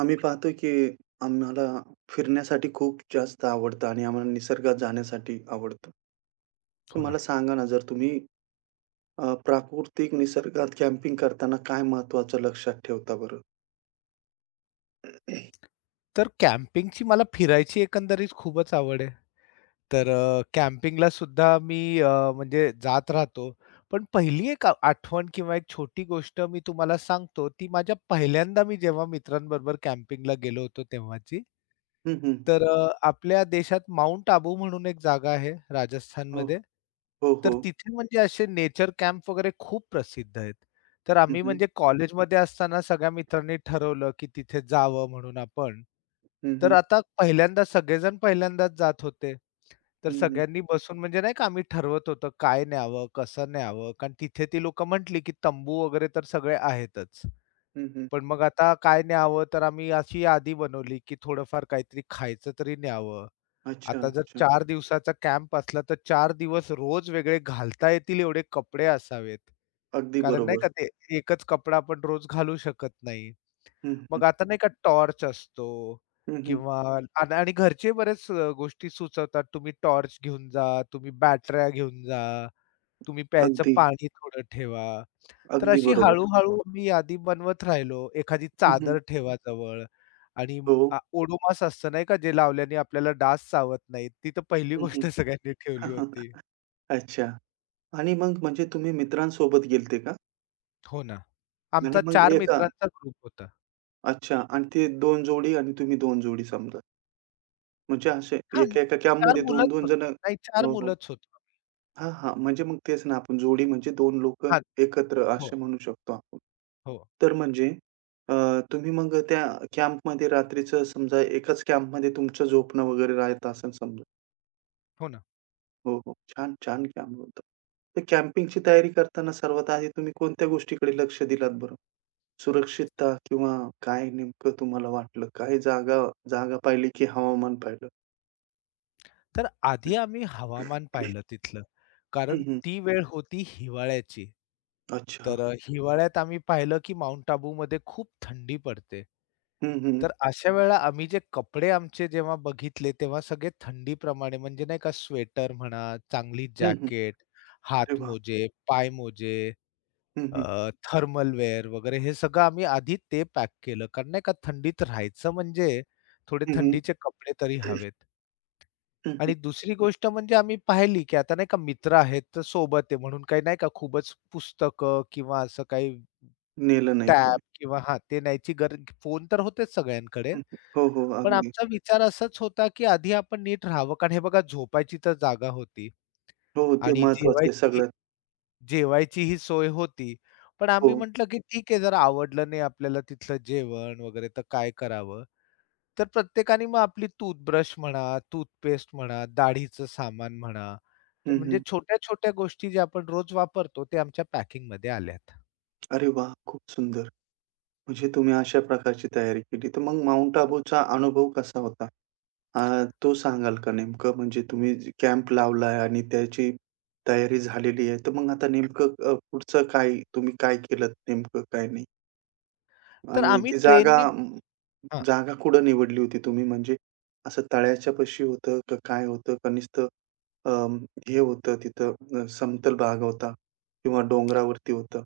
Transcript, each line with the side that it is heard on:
right: आम्ही पाहतो की आम्हाला फिरण्यासाठी खूप जास्त आवडतं आणि आम्हाला निसर्गात जाण्यासाठी आवडतं. तर
left: हो
right: मला
left: ना.
right: सांगा ना, जर तुम्ही प्राकृतिक निसर्गात कॅम्पिंग करताना काय महत्त्वाचं लक्षात ठेवता बरं?
left: तर कॅम्पिंगची मला फिरायची एकंदरीत खूपच आवड आहे. तर कॅम्पिंगला सुद्धा मी म्हणजे जात राहतो. पण पहिली एक आठवण किंवा एक छोटी गोष्ट मी तुम्हाला सांगतो, ती माझ्या पहिल्यांदा मी जेव्हा मित्रांबरोबर कॅम्पिंगला गेलो होतो तेव्हाची.
right: हं, हं.
left: तर आपल्या देशात माउंट आबू म्हणून एक जागा आहे
right: हो,
left: राजस्थानमध्ये.
right: हो, हो.
left: तर तिथे म्हणजे असे नेचर कॅम्प वगैरे खूप प्रसिद्ध आहेत. तर
right: हं,
left: आम्ही
right: हं.
left: म्हणजे कॉलेजमध्ये असताना सगळ्या मित्रांनी ठरवलं, की तिथे जावं म्हणून आपण.
right: हं,
left: तर
right: हं.
left: आता पहिल्यांदा सगळेजण पहिल्यांदाच जात होते. तर
right: हं, हं.
left: सगळ्यांनी बसून म्हणजे नाही का आम्ही ठरवत होतो काय न्यावं, कसं न्यावं? कारण तिथे ती लोकं म्हटली, की तंबू वगैरे तर सगळे आहेतच.
right: हं, हं.
left: पण मग आता काय न्यावं, तर आम्ही अशी यादी बनवली, की थोडंफार काहीतरी खायचं तरी न्यावं.
right: अच्छा,
left: आता जर
right: अच्छा.
left: चार दिवसाचा कॅम्प असला, तर चार दिवस रोज वेगळे घालता येतील एवढे कपडे असावेत.
right: अगदी
left: कारण नाही
right: बरोबर.
left: का ते एकच कपडा आपण रोज घालू शकत नाही.
right: हं, हं.
left: मग आता नाही का टॉर्च असतो
right: हं, हं.
left: किंवा आणि आणि घरचे बरेच गोष्टी सुचवतात. तुम्ही टॉर्च घेऊन जा, तुम्ही बॅटऱ्या घेऊन जा, तुम्ही प्यायचं
right: अगदी,
left: पाणी थोडं ठेवा. तर
right: अगदी
left: अशी
right: बरोबर.
left: हळू-हळू मी यादी बनवत राहिलो. एखादी
right: हं,
left: चादर
right: हं.
left: ठेवा जवळ आणि
right: हो.
left: ओडोमास असतं नाही का, जे लावल्याने आपल्याला डास चावत नाहीत. ती तर पहिली
right: हं,
left: गोष्ट
right: हं.
left: सगळ्यांनी ठेवली होती.
right: अच्छा. आणि मग म्हणजे तुम्ही मित्रांसोबत गेलते का?
left: हो ना.
right: आणि
left: आमचा
right: मग
left: चार
right: एका
left: मित्रांचा ग्रुप होता.
right: अच्छा. आणि ते 2 जोडी आणि तुम्ही 2 जोडी समजा. म्हणजे असे
left: हां,
right: एका एका
left: चार
right: कॅम्पमध्ये
left: मुलंच
right: 2-2 जण.
left: होती. नाही 4
right: हो, हो.
left: मुलंच होतो.
right: हां, हां. म्हणजे मग तेच ना आपण जोडी म्हणजे 2 लोकं
left: हां,
right: एकत्र
left: हो,
right: असे म्हणू शकतो आपण.
left: हो,
right: तर म्हणजे अ, तुम्ही मग त्या कॅम्पमध्ये रात्रीचं समजा एकाच कॅम्पमध्ये तुमचं झोपणं वगैरे राहत असेल समजा.
left: हो ना.
right: हो, हो. छान, छान कॅम्प होता. तर कॅम्पिंगची तयारी करताना सर्वात आधी तुम्ही कोणत्या गोष्टीकडे लक्ष दिलात बरं? सुरक्षितता किंवा काय नेमकं तुम्हाला वाटलं? काय जागा जागा पाहिली की हवामान पाहिलं?
left: तर आधी आम्ही हवामान पाहिलं तिथलं.
right: हं,
left: कारण
right: हं.
left: ती वेळ होती हिवाळ्याची.
right: अच्छा.
left: तर हिवाळ्यात आम्ही पाहिलं, की माउंट आबूमध्ये खूप थंडी पडते.
right: हं, हं.
left: तर अशा वेळेला आम्ही जे कपडे आमचे जेव्हा बघितले, तेव्हा सगळे थंडीप्रमाणे म्हणजे नाही का स्वेटर म्हणा, चांगली
right: हं, हं.
left: जॅकेट,
right: अरे वाह!
left: हातमोजे, पायमोजे,
right: हं, हं.
left: थर्मल वेअर वगैरे हे सगळं आम्ही आधी ते पॅक केलं. कारण नाही का थंडीत राहायचं म्हणजे थोडे
right: हं, हं.
left: थंडीचे कपडे तरी हवेत.
right: हं, हं.
left: आणि दुसरी गोष्ट म्हणजे आम्ही पाहिली, की आता नाही का मित्र आहेत तर सोबत आहे म्हणून काही नाही का खूपच पुस्तकं किंवा असं काही
right: नेलं नाही तुम्ही.
left: टॅब किंवा हां, ते न्यायची गरज फोन तर होतेच सगळ्यांकडे.
right: हं, हं. हो, हो.
left: पण हो.
right: अगदी.
left: आमचा विचार असाच होता, की आधी आपण नीट राहावं. कारण हे बघा झोपायची तर जागा होती
right: हो, ते
left: आणि
right: महत्वाचं आहे
left: जेवायची
right: सगळ्यात.
left: जेवायचीही सोय होती. पण आम्ही
right: हो.
left: म्हटलं, की ठीक आहे जर आवडलं नाही आपल्याला तिथलं जेवण वगैरे तर काय करावं? तर प्रत्येकाने मग आपली टूथब्रश म्हणा, टूथपेस्ट म्हणा, दाढीचं सामान म्हणा,
right: हं,
left: म्हणजे
right: हं.
left: छोट्या-छोट्या गोष्टी ज्या आपण रोज वापरतो, ते आमच्या पॅकिंगमध्ये आल्यात.
right: अरे वाह! खूप सुंदर. म्हणजे तुम्ही अशा प्रकारची तयारी केली. तर मग माउंट आबूचा अनुभव कसा होता? तो सांगाल का नेमकं? म्हणजे तुम्ही कॅम्प लावलाय आणि त्याची तयारी झालेली आहे. तर मग आता नेमकं पुढचं काय तुम्ही काय केलंत नेमकं काय नाही?
left: तर
right: आणि
left: आम्ही
right: ती जागा
left: ट्रेननी हां,
right: जागा कुठं निवडली होती तुम्ही? म्हणजे असं तळ्याच्या पाशी होतं का काय होतं? का नुसतं अं, हे होतं तिथं. समतल भाग होता किंवा डोंगरावरती होतं?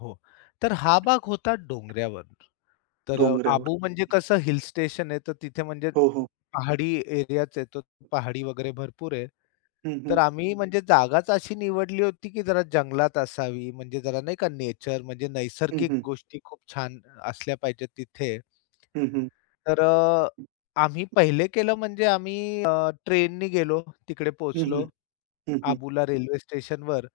left: हो. तर हा भाग होता डोंगरावर. तर
right: डोंगरावर.
left: आबू म्हणजे कसं हिल स्टेशन आहे, तर तिथे म्हणजे
right: हो, हो.
left: पहाडी एरियाच आहे तो, पहाडी वगैरे भरपूर आहे.
right: हं,
left: तर
right: हं.
left: आम्ही म्हणजे जागाच अशी निवडली होती, की जरा जंगलात असावी, म्हणजे जरा नाही का नेचर म्हणजे
right: हं,
left: नैसर्गिक
right: हं.
left: गोष्टी खूप छान असल्या पाहिजेत तिथे.
right: हं, हं.
left: तर आम्ही पहिले केलं म्हणजे आम्ही अ, ट्रेननी गेलो, तिकडे पोहोचलो
right: हं, हं.
left: आबूला रेल्वे स्टेशनवर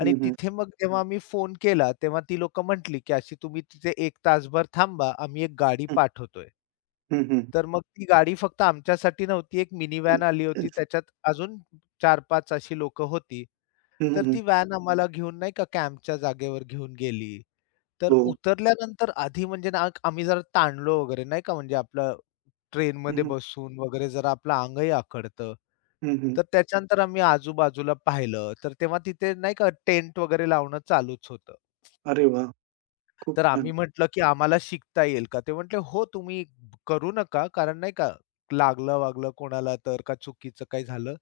left: आणि
right: हं, हं.
left: तिथे मग जेव्हा आम्ही फोन केला, तेव्हा ती लोकं म्हटली, की "अशी तुम्ही तिथे एक तासभर थांबा, आम्ही एक गाडी
right: हं,
left: पाठवतोय."
right: हं, हं.
left: तर मग ती गाडी फक्त आमच्यासाठी नव्हती, एक मिनी व्हॅन आली होती, त्याच्यात अजून 4-5 अशी लोकं होती.
right: हं, हं,
left: तर
right: हं.
left: ती व्हॅन आम्हाला घेऊन नाही का कॅम्पच्या जागेवर घेऊन गेली. तर
right: हो.
left: उतरल्यानंतर आधी म्हणजे ना आम्ही जरा ताणलो वगैरे नाही का, म्हणजे आपलं
right: हं,
left: ट्रेनमध्ये
right: हं.
left: बसून वगैरे जरा आपलं अंगही आखडतं.
right: हं, हं.
left: तर त्याच्यानंतर आम्ही आजूबाजूला पाहिलं, तर तेव्हा तिथे नाही का टेंट वगैरे लावणं चालूच होतं.
right: अरे वाह! खूप
left: तर
right: छान.
left: आम्ही म्हटलं, की "आम्हाला शिकता येईल का?" ते म्हटले, "हो, तुम्ही करू नका, कारण नाही का लागलं-वागलं कोणाला तर का चुकीचं काही झालं."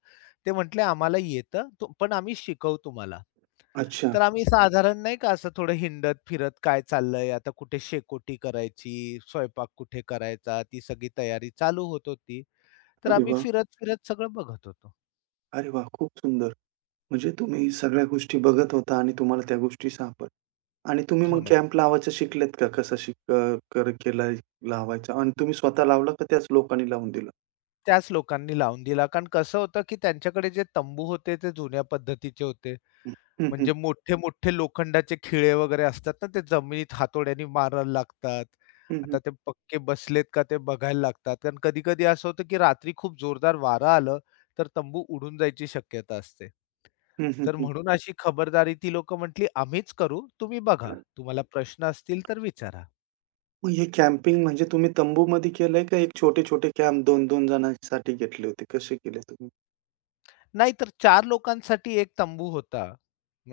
left: ते म्हटले, "आम्हाला येतं, पण आम्ही शिकवू तुम्हाला."
right: अच्छा.
left: तर आम्ही साधारण नाही का असं थोडं हिंडत-फिरत काय चाललंय, आता कुठे शेकोटी करायची, स्वयंपाक कुठे करायचा, ती सगळी तयारी चालू होत होती. तर
right: अरे
left: आम्ही
right: वाह!
left: फिरत-फिरत सगळं बघत होतो.
right: अरे वाह! खूप सुंदर. म्हणजे तुम्ही सगळ्या गोष्टी बघत होता आणि तुम्हाला त्या गोष्टी सापडल्या आणि तुम्ही
left: हो
right: मग
left: ना.
right: कॅम्प लावायचं शिकलेत का? कसं शिक अ, कर केलाय लावायचा आणि तुम्ही स्वतः लावला का त्याच लोकांनी लावून दिला?
left: त्याच लोकांनी लावून दिला. कारण कसं होतं, की त्यांच्याकडे जे तंबू होते ते जुन्या पद्धतीचे होते.
right: हं. हं, हं.
left: म्हणजे मोठे-मोठे लोखंडाचे खिळे वगैरे असतात ना, ते जमिनीत हातोड्याने मारायला लागतात.
right: हं, हं.
left: आता ते पक्के बसलेत का ते बघायला लागतात. कारण कधी-कधी असं होतं, की रात्री खूप जोरदार वारं आलं, तर तंबू उडून जायची शक्यता असते.
right: हं, हं,
left: तर
right: हं.
left: म्हणून अशी खबरदारी ती लोकं म्हटली, "आम्हीच करू, तुम्ही बघा. तुम्हाला प्रश्न असतील तर विचारा."
right: मग हे कॅम्पिंग म्हणजे तुम्ही तंबूमध्ये केलंय का एक छोटे-छोटे कॅम्प 2-2 जणांसाठी घेतले होते? कसे केले तुम्ही?
left: नाही, तर 4 लोकांसाठी एक तंबू होता.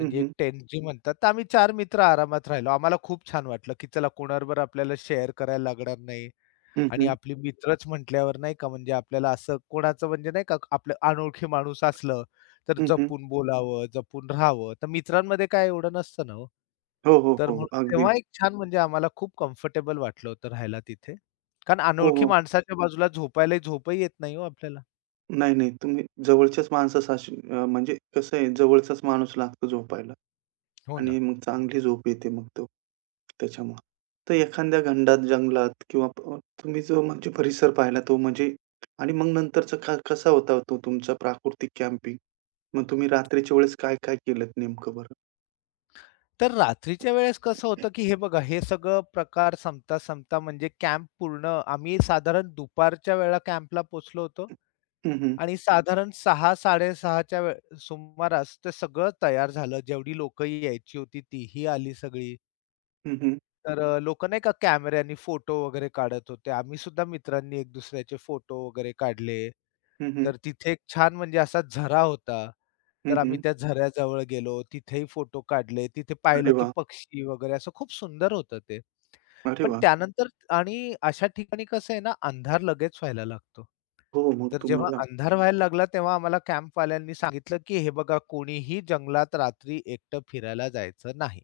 right: हं,
left: एक
right: हं.
left: टेंट जी म्हणतात. तर आम्ही चार मित्र आरामात राहिलो. आम्हाला खूप छान वाटलं, की चला कोणाबरोबर आपल्याला शेअर करायला लागणार नाही
right: हं,
left: आणि
right: हं.
left: आपली मित्रच म्हटल्यावर नाही का म्हणजे आपल्याला असं कोणाचं म्हणजे नाही का आपलं अनोळखी माणूस असलं, तर
right: हं, हं.
left: जपून बोलावं, जपून राहावं. तर मित्रांमध्ये काय एवढं नसतं ना हो.
right: हो, हो,
left: तर
right: हो. हो.
left: म्हणून
right: अगदी.
left: तेव्हा एक छान म्हणजे आम्हाला खूप कम्फर्टेबल वाटलं होतं राहायला तिथे. कारण
right: हो,
left: अनोळखी
right: हो.
left: माणसाच्या बाजूला झोपायलाही झोपही येत नाही हो आपल्याला.
right: नाही, नाही. तुम्ही जवळच्याच माणसाशी म्हणजे कसं आहे जवळचाच माणूस लागतो झोपायला
left: हो ना.
right: आणि मग चांगली झोप येते मग तो त्याच्यामुळं. तर एखाद्या घंडात, जंगलात किंवा अ, तुम्ही जो म्हणजे परिसर पाहिला तो म्हणजे आणि मग नंतरचा कसा होता तो तुमचा प्राकृतिक कॅम्पिंग? मग तुम्ही रात्रीच्या वेळेस काय-काय केलत नेमकं बरं?
left: तर रात्रीच्या वेळेस कसं होतं, की हे बघा हे सगळं प्रकार संपता-संपता म्हणजे कॅम्प पूर्ण आम्ही साधारण दुपारच्या वेळेला कॅम्पला पोहोचलो होतो
right: हं, हं.
left: आणि साधारण 6:00-6:30 च्या सुमारास ते सगळं तयार झालं. जेवढी लोकं यायची होती तीही आली सगळी.
right: हं, हं.
left: तर नाही का कॅमेऱ्यानी फोटो वगैरे काढत होते. आम्ही सुद्धा मित्रांनी एक दुसऱ्याचे फोटो वगैरे काढले.
right: हं, हं.
left: तर तिथे एक छान म्हणजे असा झरा होता.
right: हं,
left: तर आम्ही
right: हं.
left: त्या झऱ्याजवळ गेलो. तिथेही फोटो काढले. तिथे पाहिलं
right: अरे
left: की
right: वाह!
left: पक्षी वगैरे असं खूप सुंदर होतं ते.
right: अरे
left: पण
right: वाह!
left: त्यानंतर आणि अशा ठिकाणी कसं आहे ना, अंधार लगेच व्हायला लागतो.
right: हो, मग
left: तर जेव्हा
right: तुम्हाला
left: अंधार व्हायला लागला तेव्हा आम्हाला कॅम्पवाल्यांनी सांगितलं, की "हे बघा कोणीही जंगलात रात्री एकटं फिरायला जायचं नाही."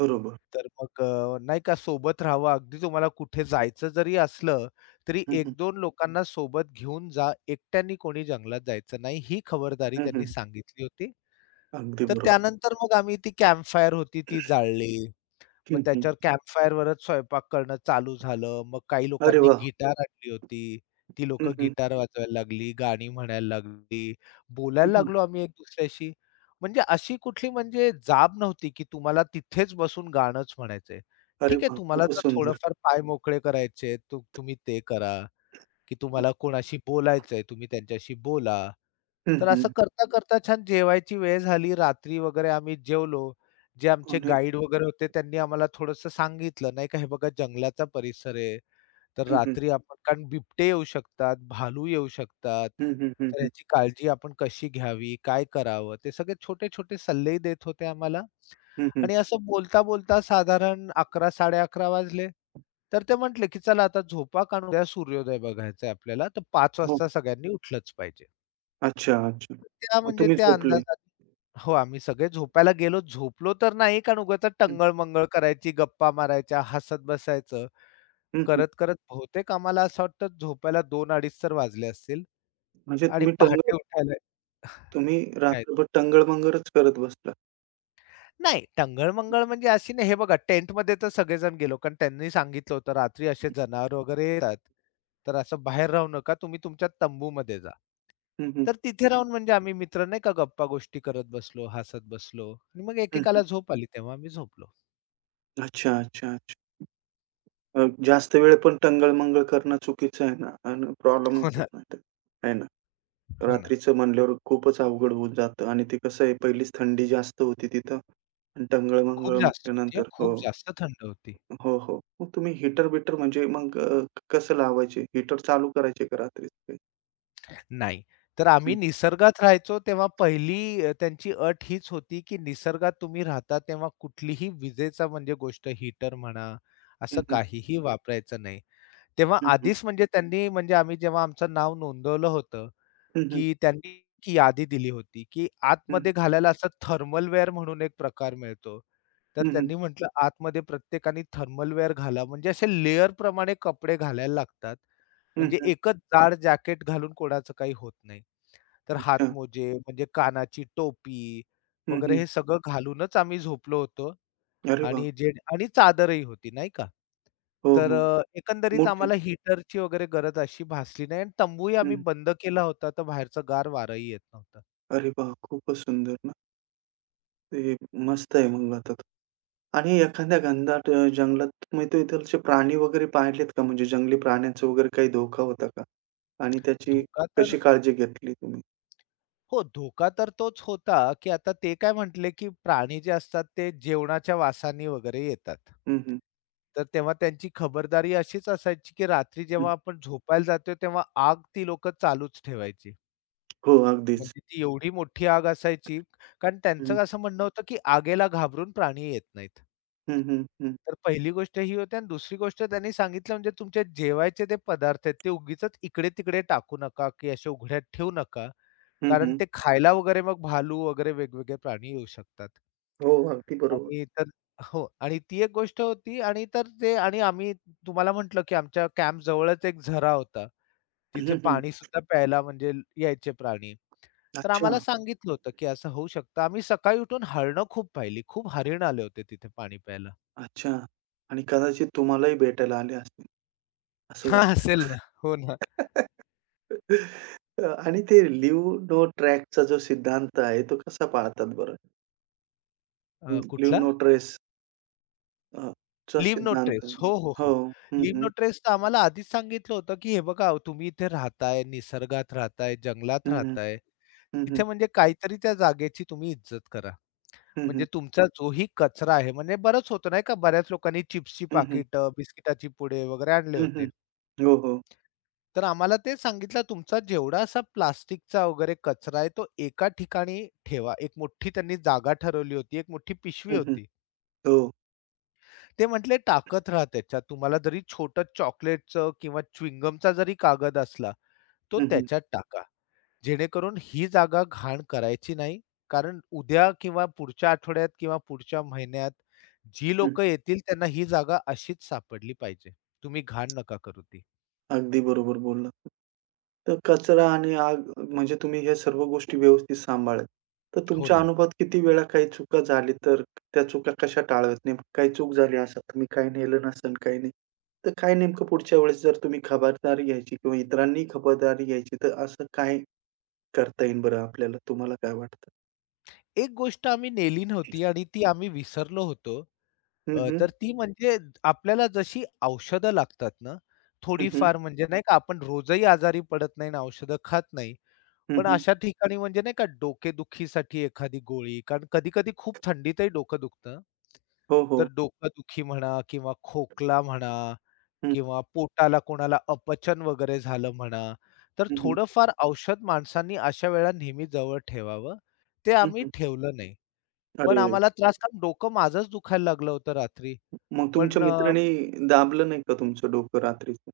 right: बरोबर.
left: तर मग नाही का सोबत राहावं. अगदी तुम्हाला कुठे जायचं जरी असलं, तरी
right: हं, हं.
left: 1-2 लोकांना सोबत घेऊन जा. एकट्याने कोणी जंगलात जायचं नाही. ही खबरदारी
right: हं,
left: त्यांनी
right: हं.
left: सांगितली होती.
right: अगदी
left: तर
right: बरोबर.
left: त्यानंतर मग आम्ही ती कॅम्पफायर होती ती जाळली. मग
right: हं, हं.
left: त्याच्यावर कॅम्पफायरवरच स्वयंपाक करणं चालू झालं. मग काही
right: अरे
left: लोकांनी
right: वाह!
left: गिटार आणली होती. ती लोकं
right: हं, हं.
left: गिटार वाजवायला लागली, गाणी म्हणायला लागली,
right: हं,
left: बोलायला
right: हं.
left: लागलो आम्ही एक-दुसऱ्याशी. म्हणजे अशी कुठली म्हणजे जाब नव्हती, की तुम्हाला तिथेच बसून गाणंच म्हणायचंय.
right: अरे
left: ठीक आहे,
right: वाह!
left: तुम्हाला
right: खूपच
left: जर
right: सुंदर.
left: थोडंफार पाय मोकळे करायचे, तुम्ही ते करा. की तुम्हाला कोणाशी बोलायचंय, तुम्ही त्यांच्याशी बोला.
right: हं,
left: तर असं
right: हं.
left: करता-करता छान जेवायची वेळ झाली. रात्री वगैरे आम्ही जेवलो. जे आमचे
right: आणि
left: गाईड वगैरे होते त्यांनी आम्हाला थोडंसं सांगितलं, नाही का, "हे बघा जंगलाचा परिसर आहे, तर
right: हं, हं.
left: रात्री आपण" कारण बिबटे येऊ शकतात, भालू येऊ शकतात,
right: हं, हं, हं,
left: तर
right: हं.
left: याची काळजी आपण कशी घ्यावी, काय करावं, ते सगळे छोटे-छोटे सल्लेही देत होते आम्हाला.
right: हं, हं.
left: आणि असं बोलता-बोलता साधारण साड़े 11:30 वाजले. तर ते म्हटले, की "चला आता झोपा, कारण उद्या सूर्योदय बघायचा आहे आपल्याला, तर 5
right: हो.
left: वाजता सगळ्यांनी उठलंच पाहिजे."
right: अच्छा, अच्छा.
left: त्या
right: मग
left: म्हणजे
right: तुम्ही
left: त्या
right: झोपले.
left: अंदाजाने हो, आम्ही सगळे झोपायला गेलो. झोपलो तर नाही, कारण उगाचच
right: हं,
left: टंगळ-मंगळ करायची, गप्पा मारायच्या, हसत बसायचं.
right: हं, हं.
left: करत-करत बहुतेक आम्हाला असं वाटतं झोपायला 2 2:30 तर वाजले असतील
right: म्हणजे
left: आणि
right: तुम्ही टंगळ
left: पहाटे उठायला
right: तुम्ही
left: काय
right: रात्रभर टंगळ-मंगळच करत बसला.
left: नाही, टंगळ-मंगळ म्हणजे अशी नाही. हे बघा टेंटमध्ये तर सगळेजण गेलो, कारण त्यांनी सांगितलं होतं, "रात्री असे जनावर वगैरे येतात, तर असं बाहेर राहू नका. तुम्ही तुमच्या तंबूमध्ये जा."
right: हं, हं.
left: तर तिथे राहून म्हणजे आम्ही मित्र नाही का गप्पा-गोष्टी करत बसलो, हसत बसलो आणि मग
right: हं, हं.
left: एकेकाला झोप आली, तेव्हा आम्ही झोपलो.
right: अच्छा, अच्छा, अच्छा. जास्त वेळ पण टंगळ-मंगळ करणं चुकीचं आहे ना आणि प्रॉब्लेम
left: हो
right: येतो
left: ना.
right: नाहीतर. आहे ना.
left: हो ना.
right: रात्रीचं म्हणल्यावर खूपच अवघड होऊन जातं आणि ते कसं आहे पहिलीच थंडी जास्त होती तिथं आणि
left: खूप
right: टंगळ-मंगळ
left: जास्त होती हां,
right: म्हटल्यानंतर हो.
left: खूप जास्त थंड होती.
right: हो, हो. मग तुम्ही हीटर-बिटर म्हणजे मग कसं लावायचे? हीटर चालू करायचे का रात्रीच काही?
left: नाही. तर आम्ही
right: हं,
left: निसर्गात राहायचो तेव्हा पहिली त्यांची अट हीच होती, की निसर्गात तुम्ही राहता तेव्हा कुठलीही विजेचा म्हणजे गोष्ट हीटर म्हणा, असं
right: हं, हं,
left: काहीही वापरायचं नाही. तेव्हा
right: हं, हं,
left: आधीच म्हणजे त्यांनी म्हणजे आम्ही जेव्हा आमचं नाव नोंदवलं होतं,
right: हं, हं, हं,
left: की त्यांनी एक यादी दिली होती, की आतमध्ये घालायला असं थर्मलवेअर म्हणून एक प्रकार मिळतो. तर
right: हं, हं,
left: त्यांनी म्हटलं आतमध्ये प्रत्येकाने थर्मलवेअर घाला. म्हणजे असे लेयर प्रमाणे कपडे घालायला लागतात.
right: हं,
left: म्हणजे
right: हं.
left: एकच जाड जॅकेट घालून कोणाचं काही होत नाही. तर
right: अच्छा.
left: हातमोजे म्हणजे कानाची टोपी
right: हं,
left: वगैरे
right: हं.
left: हे सगळं घालूनच आम्ही झोपलो होतो
right: अरे वाह!
left: आणि आणि चादरही होती नाही का.
right: हो,
left: तर
right: हो.
left: एकंदरीत
right: मोठी.
left: आम्हाला हीटरची वगैरे गरज अशी भासली नाही आणि तंबूही आम्ही
right: हं.
left: बंद केला होता, तर बाहेरचं गार वारंही येत नव्हतं.
right: अरे वाह! खूपच सुंदर ना. ते मस्त आहे मग आता तर. आणि एखाद्या घनदाट जंगलात तुम्ही तिथलचे प्राणी वगैरे पाहिलेत का? म्हणजे जंगली प्राण्यांचा वगैरे काही धोका होता का? आणि त्याची
left: धोका तर
right: कशी काळजी घेतली तुम्ही?
left: हो, धोका तर तोच होता, की आता ते काय म्हटले, की प्राणी जे असतात ते जेवणाच्या वासाने वगैरे येतात.
right: हं, हं,
left: तर तेव्हा त्यांची खबरदारी अशीच असायची, की रात्री
right: हं.
left: जेव्हा आपण झोपायला जातोय तेव्हा आग ती लोकं चालूच ठेवायची.
right: हो, अगदीच.
left: म्हणजे ती एवढी मोठी आग असायची, कारण
right: हं,
left: त्यांचं असं म्हणणं होतं, की आगीला घाबरून प्राणी येत नाहीत.
right: हं, हं, हं.
left: तर पहिली गोष्ट ही होती आणि दुसरी गोष्ट त्यांनी सांगितलं म्हणजे तुमचे जेवायचे ते पदार्थ आहेत, ते उगीचच इकडे-तिकडे टाकू नका, की असे उघड्यात ठेवू नका.
right: हं,
left: कारण
right: हं.
left: ते खायला वगैरे मग भालू वगैरे वेगवेगळे प्राणी येऊ शकतात.
right: हो, अगदी बरोबर.
left: आणि तर हो आणि ती एक गोष्ट होती आणि तर ते आणि आम्ही तुम्हाला म्हटलं, की आमच्या कॅम्प जवळच एक झरा होता. तिथे
right: हं, हं.
left: पाणीसुद्धा प्यायला म्हणजे यायचे प्राणी. तर
right: अच्छा,
left: आम्हाला सांगितलं होतं, की असं होऊ शकतं. आम्ही सकाळी उठून हरणं खूप पाहिली. खूप हरीण आले होते तिथे पाणी प्यायला.
right: अच्छा. आणि कदाचित तुम्हालाही भेटायला आले असतील, असं
left: हां, असेल ना. हो ना.
right: वाटतं. आणि ते लिव्ह नो ट्रॅकचा जो सिद्धांत आहे, तो कसा पाळतात बरं? लिव्ह
left: कुठला?
right: नो ट्रेस अ, चा
left: लीव्ह नो
right: सिद्धांत.
left: ट्रेस. हो, हो,
right: हो.
left: हो.
right: हं,
left: लीव्ह
right: हं.
left: नो ट्रेस तर आम्हाला आधीच सांगितलं होतं, की हे बघा अहो, तुम्ही इथे राहताय, निसर्गात राहताय, जंगलात
right: हं, हं.
left: राहताय.
right: हं, हं.
left: तिथे म्हणजे काहीतरी त्या जागेची तुम्ही इज्जत करा.
right: हं, हं.
left: म्हणजे तुमचा जोही कचरा आहे म्हणजे बरंच होतं नाही का, बऱ्याच लोकांनी चिप्सची
right: हं, हं.
left: पाकिटं, बिस्किटाची पुडे वगैरे आणले
right: हं, हं.
left: होते.
right: हो, हो.
left: तर आम्हाला ते सांगितलं, तुमचा जेवढा असा प्लास्टिकचा वगैरे कचरा आहे, तो एका ठिकाणी ठेवा. एक मोठी त्यांनी जागा ठरवली होती, एक मोठी पिशवी
right: हं, हं.
left: होती.
right: हो.
left: ते म्हटले टाकत राहा त्याच्यात. तुम्हाला जरी छोटं चॉकलेटचं किंवा च्युइंगमचा जरी कागद असला, तो
right: हं, हं.
left: त्याच्यात टाका. जेणेकरून ही जागा घाण करायची नाही. कारण उद्या किंवा पुढच्या आठवड्यात किंवा पुढच्या महिन्यात जी
right: हं.
left: लोक येतील त्यांना ही जागा अशीच सापडली पाहिजे. तुम्ही घाण नका करू ती.
right: अगदी बरोबर बोललात. तर कचरा आणि आग म्हणजे तुम्ही ह्या सर्व गोष्टी व्यवस्थित सांभाळल्या. तर
left: हो
right: तुमच्या
left: ना.
right: अनुभवात किती वेळा काही चुका झाली, तर त्या चुका कशा टाळाव्यात? नेमकं काही चूक झाली असं तुम्ही काही नेलं नसेल, काही नाही. तर काय नेमकं पुढच्या वेळेस जर तुम्ही खबरदारी घ्यायची किंवा इतरांनी खबरदारी घ्यायची, तर असं काय करता येईल बरं आपल्याला? तुम्हाला काय वाटतं?
left: एक गोष्ट आम्ही नेली नव्हती आणि ती आम्ही विसरलो होतो.
right: हं, हं.
left: तर ती म्हणजे आपल्याला जशी औषधं लागतात ना,
right: हं, हं.
left: थोडीफार म्हणजे नाही का आपण रोजही आजारी पडत नाही आणि औषधं खात नाही.
right: हं,
left: पण
right: हं.
left: अशा ठिकाणी म्हणजे नाही का डोकेदुखीसाठी एखादी गोळी कारण कधी-कधी खूप थंडीतही डोकं दुखतं.
right: हो, हो.
left: तर डोकादुखी म्हणा किंवा खोकला म्हणा
right: हं,
left: किंवा पोटाला कोणाला अपचन वगैरे झालं म्हणा, तर
right: हं, हं.
left: थोडंफार औषध माणसांनी अशा वेळा नेहमी जवळ ठेवावं. ते
right: हं,
left: आम्ही
right: हं.
left: ठेवलं नाही. पण
right: अरे!
left: आम्हाला त्रास कारण डोकं माझंच दुखायला लागलं होतं रात्री.
right: मग तुमच्या
left: पण अ,
right: मित्राने दाबलं नाही का तुमचं डोकं रात्रीचं?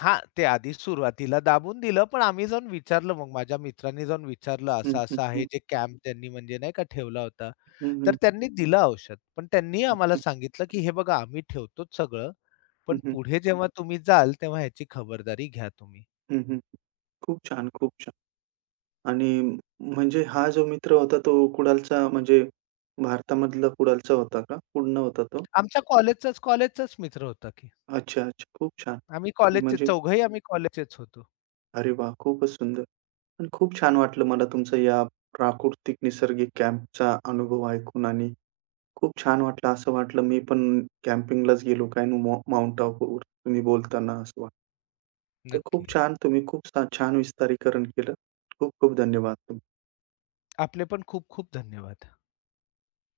left: हां, ते आधी सुरुवातीला दाबून दिलं, पण आम्ही जाऊन विचारलं मग माझ्या मित्रांनी जाऊन विचारलं,
right: हं, हं,
left: असं-असं आहे
right: हं.
left: जे कॅम्प त्यांनी म्हणजे नाही का ठेवला होता.
right: हं,
left: तर
right: हं.
left: त्यांनी दिलं औषध. पण त्यांनी आम्हाला
right: अच्छा.
left: सांगितलं, की "हे बघा आम्ही ठेवतोच सगळं,
right: हं,
left: पण
right: हं.
left: पुढे जेव्हा तुम्ही जाल तेव्हा ह्याची खबरदारी घ्या तुम्ही."
right: हं, हं. खूप छान, खूप छान. आणि म्हणजे हा जो मित्र होता तो कुडालचा म्हणजे भारतामधला कुडालचा होता का? कुडण होता तो?
left: आमच्या कॉलेजचाच कॉलेजचाच मित्र होता की.
right: अच्छा, अच्छा. खूप छान.
left: आम्ही कॉलेजचे
right: म्हणजे
left: चौघंही आम्ही कॉलेजचेच होतो.
right: अरे वाह! खूपच सुंदर आणि खूप छान वाटलं मला तुमचा या प्राकृतिक निसर्गिक कॅम्पचा अनुभव ऐकून आणि खूप छान वाटलं. असं वाटलं मी पण कॅम्पिंगलाच गेलो काय नु मो माउंट आबूवर तुम्ही बोलताना असं वाटलं. तर खूप
left: नक्की.
right: छान तुम्ही खूप छान विस्तारीकरण केलं. खूप खूप धन्यवाद तुमचे.
left: आपले पण खूप खूप धन्यवाद.